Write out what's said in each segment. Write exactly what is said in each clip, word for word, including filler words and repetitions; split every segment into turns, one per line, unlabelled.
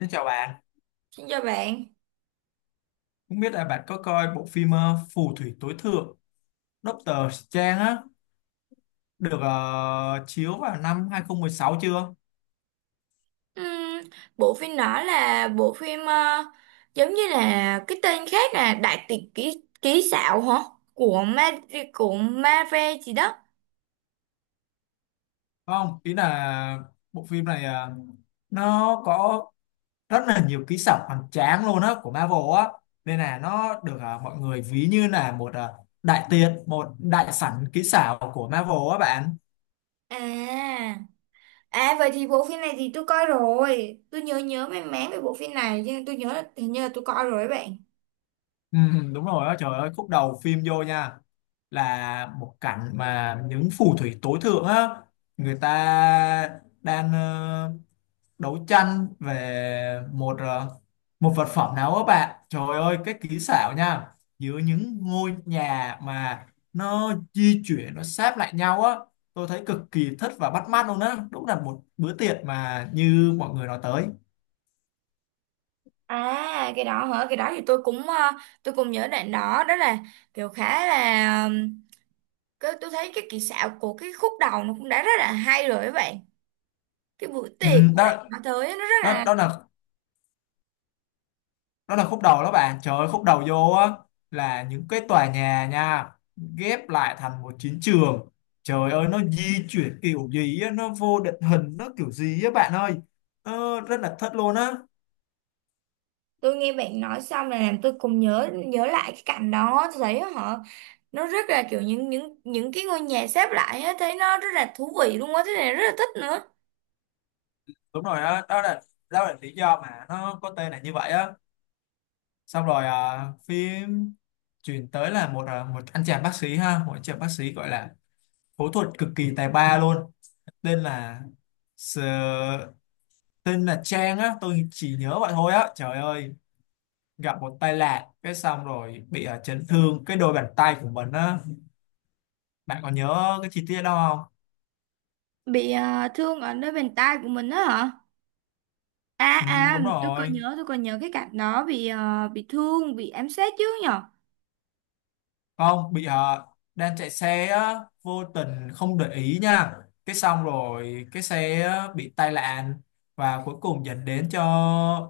Xin chào bạn,
Xin chào bạn.
không biết là bạn có coi bộ phim ờ, Phù thủy tối thượng Doctor Strange á được ờ, chiếu vào năm hai không một sáu chưa?
Ừm, Bộ phim đó là bộ phim ờ, giống như là cái tên khác là Đại tiệc ký ký xạo hả? Của Ma của Marvel gì đó.
Không, ý là bộ phim này ờ, nó có rất là nhiều kỹ xảo hoành tráng luôn á của Marvel á nên là nó được ờ, mọi người ví như là một ờ, đại tiệc, một đại sảnh kỹ xảo của Marvel á bạn.
À, à vậy thì bộ phim này thì tôi coi rồi. Tôi nhớ nhớ mang máng về bộ phim này, nhưng tôi nhớ là hình như là tôi coi rồi đấy bạn.
Ừ, ừ, đúng rồi á, trời ơi khúc đầu phim vô nha là một cảnh mà những phù thủy tối thượng á, người ta đang ờ, đấu tranh về một ờ, một vật phẩm nào á bạn, trời ơi cái kỹ xảo nha, giữa những ngôi nhà mà nó di chuyển, nó sáp lại nhau á. Tôi thấy cực kỳ thích và bắt mắt luôn á, đúng là một bữa tiệc mà như mọi người nói tới.
À cái đó hả? Cái đó thì tôi cũng ờ, tôi cũng nhớ đoạn đó, đó là kiểu khá là ừm, cái tôi thấy cái kỹ xảo của cái khúc đầu nó cũng đã rất là hay rồi các bạn. Cái bữa
Ừ,
tiệc mà bạn
đó
nói tới á, nó rất
đó
là
đó là đó là khúc đầu đó bạn, trời ơi khúc đầu vô á là những cái tòa nhà nha, ghép lại thành một chiến trường. Trời ơi nó di chuyển kiểu gì á, nó vô định hình, nó kiểu gì á bạn ơi, ờ, rất là thất luôn á.
tôi nghe bạn nói xong là làm tôi cùng nhớ nhớ lại cái cảnh đó. Tôi thấy họ, nó rất là kiểu những những những cái ngôi nhà xếp lại á, thấy nó rất là thú vị luôn á, thế này rất là thích nữa.
Đúng rồi, đó đó là đó là lý do mà nó có tên là như vậy á. Xong rồi à, phim chuyển tới là một à, một anh chàng bác sĩ ha, một anh chàng bác sĩ gọi là phẫu thuật cực kỳ tài ba luôn, tên là Sờ- tên là Trang á, tôi chỉ nhớ vậy thôi á, trời ơi gặp một tai nạn cái xong rồi bị ờ, chấn thương cái đôi bàn tay của mình á. Bạn còn nhớ cái chi tiết đó không?
Bị ờ, thương ở nơi bàn tay của mình á hả? À
Ừ,
à,
đúng
tôi còn
rồi,
nhớ tôi còn nhớ cái cảnh đó, bị ờ, bị thương, bị ám sát chứ nhở.
không bị ờ, đang chạy xe á, vô tình không để ý nha, cái xong rồi cái xe á, bị tai nạn và cuối cùng dẫn đến cho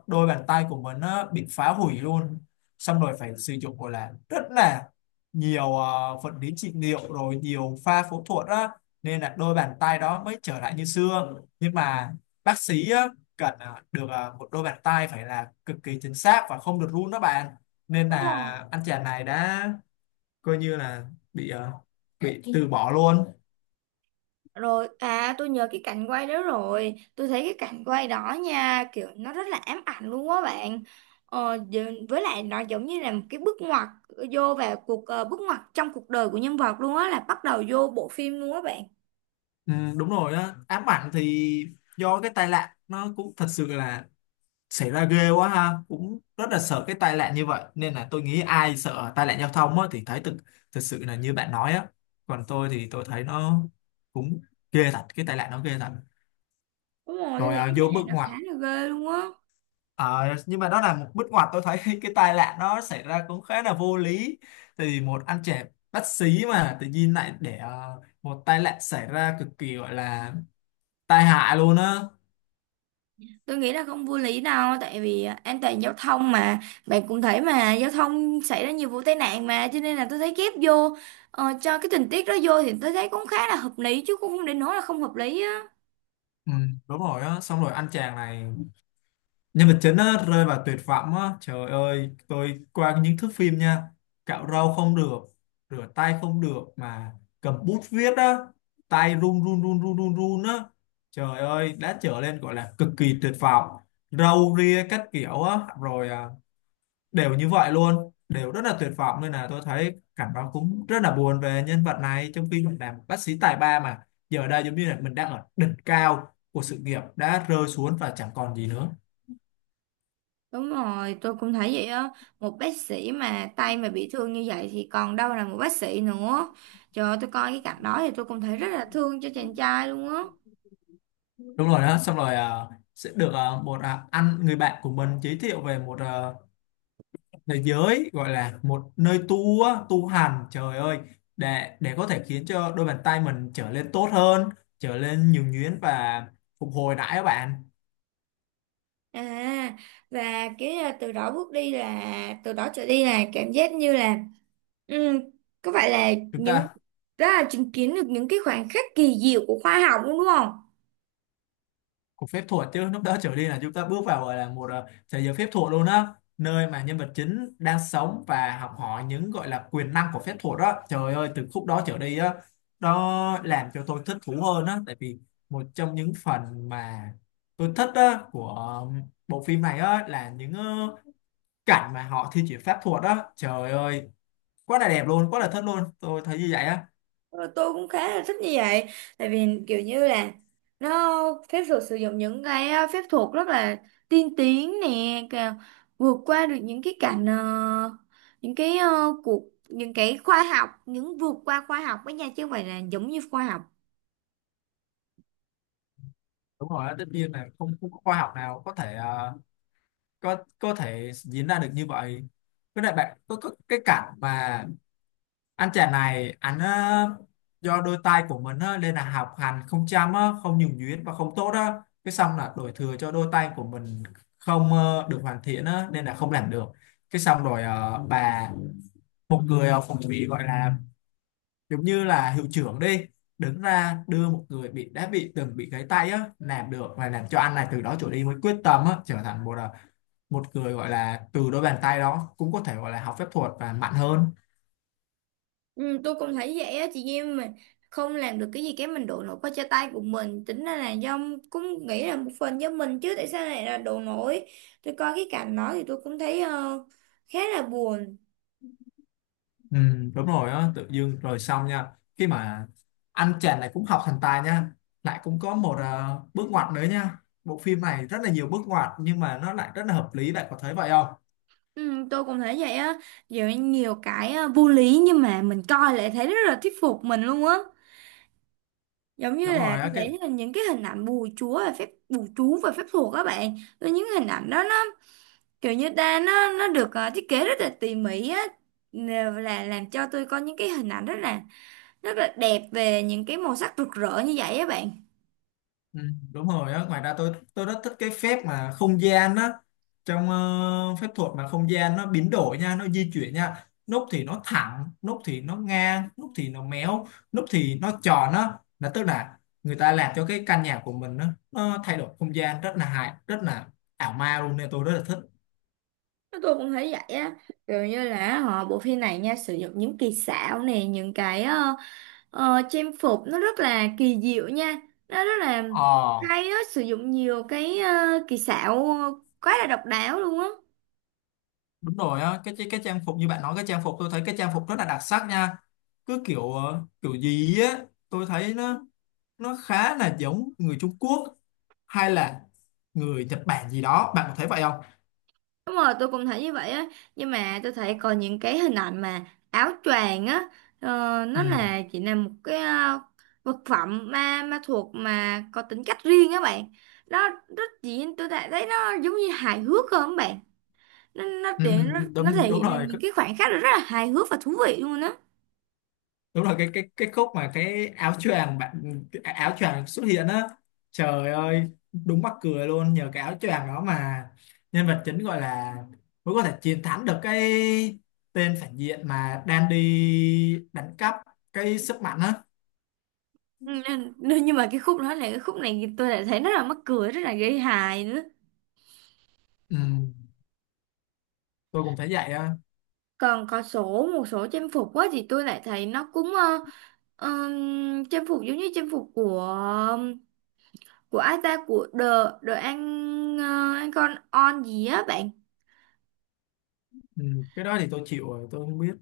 đôi bàn tay của mình á, bị phá hủy luôn. Xong rồi phải sử dụng gọi là rất là nhiều ờ, vật lý trị liệu rồi nhiều pha phẫu thuật á, nên là đôi bàn tay đó mới trở lại như xưa. Nhưng mà bác sĩ á, cần ờ, được ờ, một đôi bàn tay phải là cực kỳ chính xác và không được run đó bạn, nên
Đúng
là
rồi.
anh chàng này đã coi như là bị ờ, bị từ bỏ luôn.
Rồi, à tôi nhớ cái cảnh quay đó rồi. Tôi thấy cái cảnh quay đó nha, kiểu nó rất là ám ảnh luôn á bạn. ờ, giờ- Với lại nó giống như là một cái bước ngoặt, ờ, vô vào cuộc ờ, bước ngoặt trong cuộc đời của nhân vật luôn á, là bắt đầu vô bộ phim luôn á bạn.
Ừ, đúng rồi á, ám ảnh thì do cái tai nạn nó cũng thật sự là xảy ra ghê quá ha, cũng rất là sợ cái tai nạn như vậy nên là tôi nghĩ ai sợ tai nạn giao thông á, thì thấy thực, thật sự là như bạn nói á. Còn tôi thì tôi thấy nó cũng ghê thật, cái tai nạn nó ghê thật.
Đúng rồi, tôi
Rồi
thấy
à,
cái
vô
này
bước
nó
ngoặt.
khá là ghê luôn á.
Ờ, nhưng mà đó là một bước ngoặt, tôi thấy cái tai nạn nó xảy ra cũng khá là vô lý, thì một anh trẻ bất xí mà tự nhiên lại để ờ, một tai nạn xảy ra cực kỳ gọi là tai hại luôn á.
Tôi nghĩ là không vô lý đâu. Tại vì à, an toàn giao thông mà. Bạn cũng thấy mà giao thông xảy ra nhiều vụ tai nạn mà, cho nên là tôi thấy ghép vô, ờ, cho cái tình tiết đó vô thì tôi thấy cũng khá là hợp lý, chứ cũng không đến nỗi là không hợp lý á.
Ừ, đúng rồi á, xong rồi anh chàng này, nhân vật chính á, rơi vào tuyệt vọng á, trời ơi tôi qua những thước phim nha, cạo râu không được, rửa tay không được mà cầm bút viết á, tay run run run run run run á, trời ơi đã trở lên gọi là cực kỳ tuyệt vọng, râu ria các kiểu á rồi à, đều như vậy luôn, đều rất là tuyệt vọng, nên là tôi thấy cảnh báo cũng rất là buồn về nhân vật này, trong khi mình làm bác sĩ tài ba mà giờ đây giống như là mình đang ở đỉnh cao của sự nghiệp đã rơi xuống và chẳng còn gì nữa.
Đúng rồi, tôi cũng thấy vậy á. Một bác sĩ mà tay mà bị thương như vậy thì còn đâu là một bác sĩ nữa. Trời ơi, tôi coi cái cảnh đó thì tôi cũng thấy rất là thương cho chàng trai luôn á.
Đúng rồi đó, xong rồi à, sẽ được à, một à, anh người bạn của mình giới thiệu về một à, thế giới gọi là một nơi tu á, tu hành, trời ơi để để có thể khiến cho đôi bàn tay mình trở lên tốt hơn, trở lên nhuần nhuyễn và phục hồi lại các bạn.
À, và cái à, từ đó bước đi là, từ đó trở đi là cảm giác như là, ừ, có phải là
Chúng
những,
ta
đó là chứng kiến được những cái khoảnh khắc kỳ diệu của khoa học luôn đúng không?
cuộc phép thuật chứ lúc đó trở đi là chúng ta bước vào gọi là một ờ, thế giới phép thuật luôn á, nơi mà nhân vật chính đang sống và học hỏi những gọi là quyền năng của phép thuật đó, trời ơi từ khúc đó trở đi á, nó làm cho tôi thích thú hơn á, tại vì một trong những phần mà tôi thích á của ờ, bộ phim này á là những ờ, cảnh mà họ thi triển pháp thuật á, trời ơi quá là đẹp luôn, quá là thích luôn, tôi thấy như vậy á.
Ờ, tôi cũng khá là thích như vậy, tại vì kiểu như là nó phép thuật sử dụng những cái ờ, phép thuật rất là tiên tiến nè, cả- vượt qua được những cái cảnh ờ, những cái ờ, cuộc những cái khoa học, những vượt qua khoa học với nhau chứ không phải là giống như khoa học.
Đúng rồi á, tất nhiên là không, không có khoa học nào có thể ờ, có có thể diễn ra được như vậy. Với lại bạn có, có cái cảnh mà anh chàng này, anh ờ, do đôi tay của mình á, nên là học hành không chăm á, không nhuần nhuyễn và không tốt á, cái xong là đổ thừa cho đôi tay của mình không ờ, được hoàn thiện á, nên là không làm được. Cái xong rồi ờ, bà, một người ờ, phong thủy gọi là giống như là hiệu trưởng đi, đứng ra đưa một người bị đã bị từng bị gãy tay á làm được và làm cho anh này từ đó trở đi với quyết tâm á trở thành một à, một người gọi là từ đôi bàn tay đó cũng có thể gọi là học phép thuật và mạnh hơn.
Ừ, tôi cũng thấy vậy á. Chị em mình không làm được cái gì cái mình đổ lỗi qua cho tay của mình, tính ra là do cũng nghĩ là một phần do mình chứ tại sao lại là đổ lỗi. Tôi coi cái cảnh đó thì tôi cũng thấy ờ, khá là buồn.
Ừ, đúng rồi á, tự dưng rồi xong nha, khi mà anh chàng này cũng học thành tài nha, lại cũng có một ờ, bước ngoặt nữa nha, bộ phim này rất là nhiều bước ngoặt nhưng mà nó lại rất là hợp lý. Bạn có thấy vậy không?
Ừ, tôi cũng thấy vậy á. Giờ nhiều cái à, vô lý nhưng mà mình coi lại thấy rất là thuyết phục mình luôn á, giống như
Đúng
là
rồi
tôi
á cái.
thấy là những cái hình ảnh bùa chúa và phép bùa chú và phép thuật các bạn, tôi những hình ảnh đó nó kiểu như ta, nó nó được à, thiết kế rất là tỉ mỉ á. Nè, là làm cho tôi có những cái hình ảnh rất là rất là đẹp về những cái màu sắc rực rỡ như vậy á bạn.
Ừ, đúng rồi á, ngoài ra tôi tôi rất thích cái phép mà không gian á, trong ờ, phép thuật mà không gian nó biến đổi nha, nó di chuyển nha, nút thì nó thẳng, nút thì nó ngang, nút thì nó méo, nút thì nó tròn á, là tức là người ta làm cho cái căn nhà của mình á, nó thay đổi không gian rất là hài, rất là ảo ma luôn nên tôi rất là thích.
Tôi cũng thấy vậy á, kiểu như là họ bộ phim này nha sử dụng những kỳ xảo này, những cái à, ờ, trang phục nó rất là kỳ diệu nha, nó rất là
ờ
hay á, sử dụng nhiều cái ờ, kỳ xảo quá là độc đáo luôn á.
Đúng rồi á, cái, cái cái trang phục như bạn nói, cái trang phục tôi thấy cái trang phục rất là đặc sắc nha, cứ kiểu ờ, kiểu gì á tôi thấy nó nó khá là giống người Trung Quốc hay là người Nhật Bản gì đó. Bạn có thấy vậy không?
Đúng rồi tôi cũng thấy như vậy á, nhưng mà tôi thấy còn những cái hình ảnh mà áo choàng á, ờ,
ừ,
nó là chỉ là một cái ờ, vật phẩm ma ma thuộc mà có tính cách riêng á bạn. Nó rất chỉ tôi đã thấy nó giống như hài hước không bạn? nó nó
ừ
thể nó,
ừ,
nó
đúng
thể
đúng
hiện được
rồi
những cái khoảnh khắc rất là hài hước và thú vị luôn á.
Đúng là cái cái cái khúc mà cái áo choàng bạn, cái áo choàng xuất hiện á, trời ơi đúng mắc cười luôn, nhờ cái áo choàng đó mà nhân vật chính gọi là mới có thể chiến thắng được cái tên phản diện mà đang đi đánh cắp cái sức mạnh á.
Ừ, nên, nên nhưng mà cái khúc đó là cái khúc này tôi lại thấy rất là mắc cười, rất là gây hài nữa.
Ừ, tôi cũng thấy vậy á.
Còn có số một số trang phục quá thì tôi lại thấy nó cũng ờ, ờm, trang phục giống như trang phục của của ai ta, của The The An ờ, An con on gì á bạn.
Ừ, cái đó thì tôi chịu rồi, tôi không biết.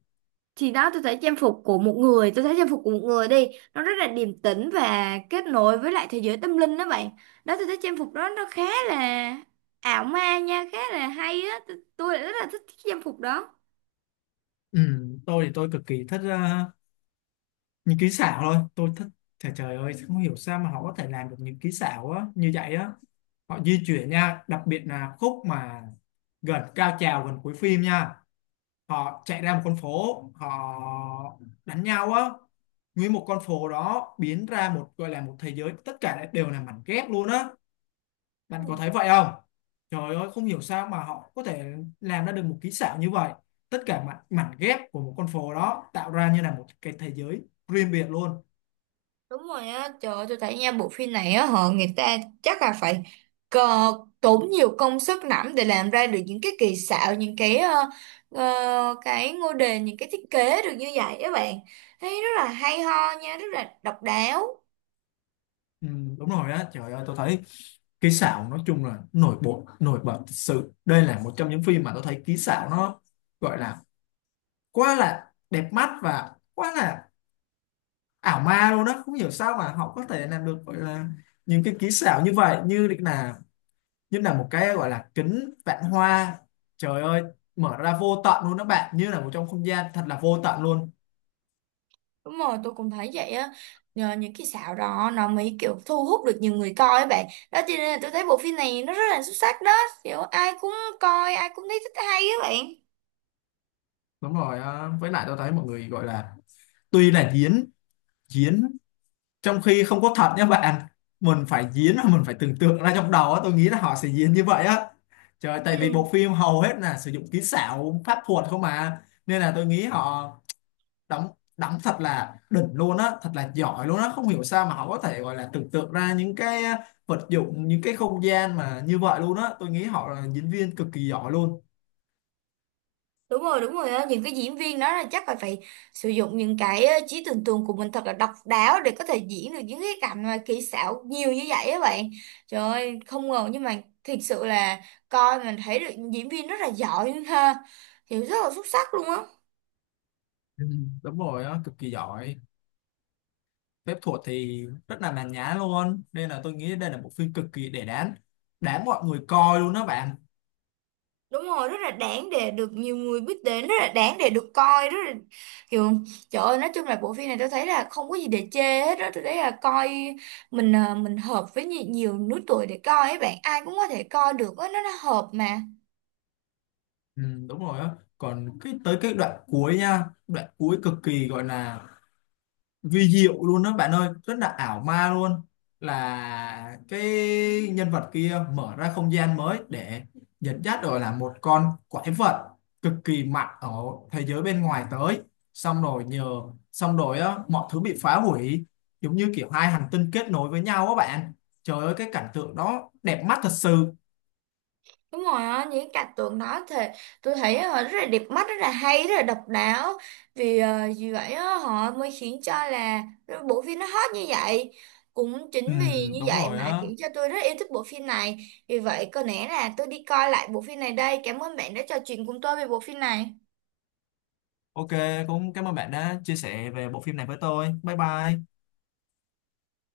Thì đó tôi thấy trang phục của một người, tôi thấy trang phục của một người đi nó rất là điềm tĩnh và kết nối với lại thế giới tâm linh đó bạn. Đó tôi thấy trang phục đó nó khá là ảo ma nha, khá là hay á, tôi, tôi lại rất là thích cái trang phục đó.
Ừ, tôi thì tôi cực kỳ thích ờ, những kỹ xảo thôi, tôi thích, trời trời ơi không hiểu sao mà họ có thể làm được những kỹ xảo á như vậy á. Họ di chuyển nha, đặc biệt là khúc mà gần cao trào gần cuối phim nha, họ chạy ra một con phố, họ đánh nhau á, nguyên một con phố đó biến ra một gọi là một thế giới, tất cả lại đều là mảnh ghép luôn á. Bạn
Ừ,
có thấy vậy không? Trời ơi không hiểu sao mà họ có thể làm ra được một kỹ xảo như vậy, tất cả mảnh, mảnh ghép của một con phố đó tạo ra như là một cái thế giới riêng biệt luôn.
đúng rồi á, trời ơi, tôi thấy nha bộ phim này á họ người ta chắc là phải cờ, tốn nhiều công sức lắm để làm ra được những cái kỳ xạo, những cái ờ, ờ, cái ngôi đền, những cái thiết kế được như vậy các bạn. Thấy rất là hay ho nha, rất là độc đáo.
Ừ, đúng rồi á, trời ơi tôi thấy kỹ xảo nói chung là nổi bật, nổi bật thật sự, đây là một trong những phim mà tôi thấy kỹ xảo nó gọi là quá là đẹp mắt và quá là ảo ma luôn đó, không hiểu sao mà họ có thể làm được gọi là những cái kỹ xảo như vậy, như là như là một cái gọi là kính vạn hoa, trời ơi mở ra vô tận luôn đó bạn, như là một trong không gian thật là vô tận luôn.
Đúng rồi, tôi cũng thấy vậy á. Nhờ những cái xạo đó nó mới kiểu thu hút được nhiều người coi các bạn. Đó cho nên là tôi thấy bộ phim này nó rất là xuất sắc đó. Kiểu ai cũng coi, ai cũng thấy thích hay các bạn.
Đúng rồi, ờ, với lại tôi thấy mọi người gọi là tuy là diễn diễn trong khi không có thật nha bạn, mình phải diễn và mình phải tưởng tượng ra trong đầu á, tôi nghĩ là họ sẽ diễn như vậy á, trời tại vì
Ừ.
bộ phim hầu hết là sử dụng kỹ xảo pháp thuật không mà, nên là tôi nghĩ họ đóng đóng thật là đỉnh luôn á, thật là giỏi luôn á, không hiểu sao mà họ có thể gọi là tưởng tượng ra những cái vật dụng, những cái không gian mà như vậy luôn á, tôi nghĩ họ là diễn viên cực kỳ giỏi luôn.
đúng rồi đúng rồi á, những cái diễn viên đó là chắc là phải sử dụng những cái ờ, trí tưởng tượng của mình thật là độc đáo để có thể diễn được những cái cảnh mà kỹ xảo nhiều như vậy á bạn. Trời ơi không ngờ, nhưng mà thiệt sự là coi mình thấy được diễn viên rất là giỏi ha, hiểu rất là xuất sắc luôn á.
Ừ, đúng rồi á, cực kỳ giỏi, phép thuật thì rất là màn nhã luôn, nên là tôi nghĩ đây là một phim cực kỳ để đáng, đáng mọi người coi luôn đó bạn.
Đúng rồi, rất là đáng để được nhiều người biết đến, rất là đáng để được coi, rất là kiểu trời ơi, nói chung là bộ phim này tôi thấy là không có gì để chê hết đó. Tôi thấy là coi mình à, mình hợp với nhi- nhiều lứa tuổi để coi ấy bạn, ai cũng có thể coi được á, nó, nó hợp mà.
Ừ, đúng rồi á, còn cái tới cái đoạn cuối nha, đoạn cuối cực kỳ gọi là vi diệu luôn đó bạn ơi, rất là ảo ma luôn, là cái nhân vật kia mở ra không gian mới để dẫn dắt rồi là một con quái vật cực kỳ mạnh ở thế giới bên ngoài tới, xong rồi nhờ xong rồi á, mọi thứ bị phá hủy, giống như kiểu hai hành tinh kết nối với nhau á bạn, trời ơi cái cảnh tượng đó đẹp mắt thật sự.
Đúng rồi á, những cái cảnh tượng đó thì tôi thấy họ rất là đẹp mắt, rất là hay, rất là độc đáo. Vì ờ, vì vậy á, họ mới khiến cho là bộ phim nó hot như vậy. Cũng
Ừ,
chính vì như
đúng
vậy
rồi
mà
á.
khiến cho tôi rất yêu thích bộ phim này. Vì vậy có lẽ là tôi đi coi lại bộ phim này đây. Cảm ơn bạn đã trò chuyện cùng tôi về bộ phim này.
OK, cũng cảm ơn bạn đã chia sẻ về bộ phim này với tôi, bye bye.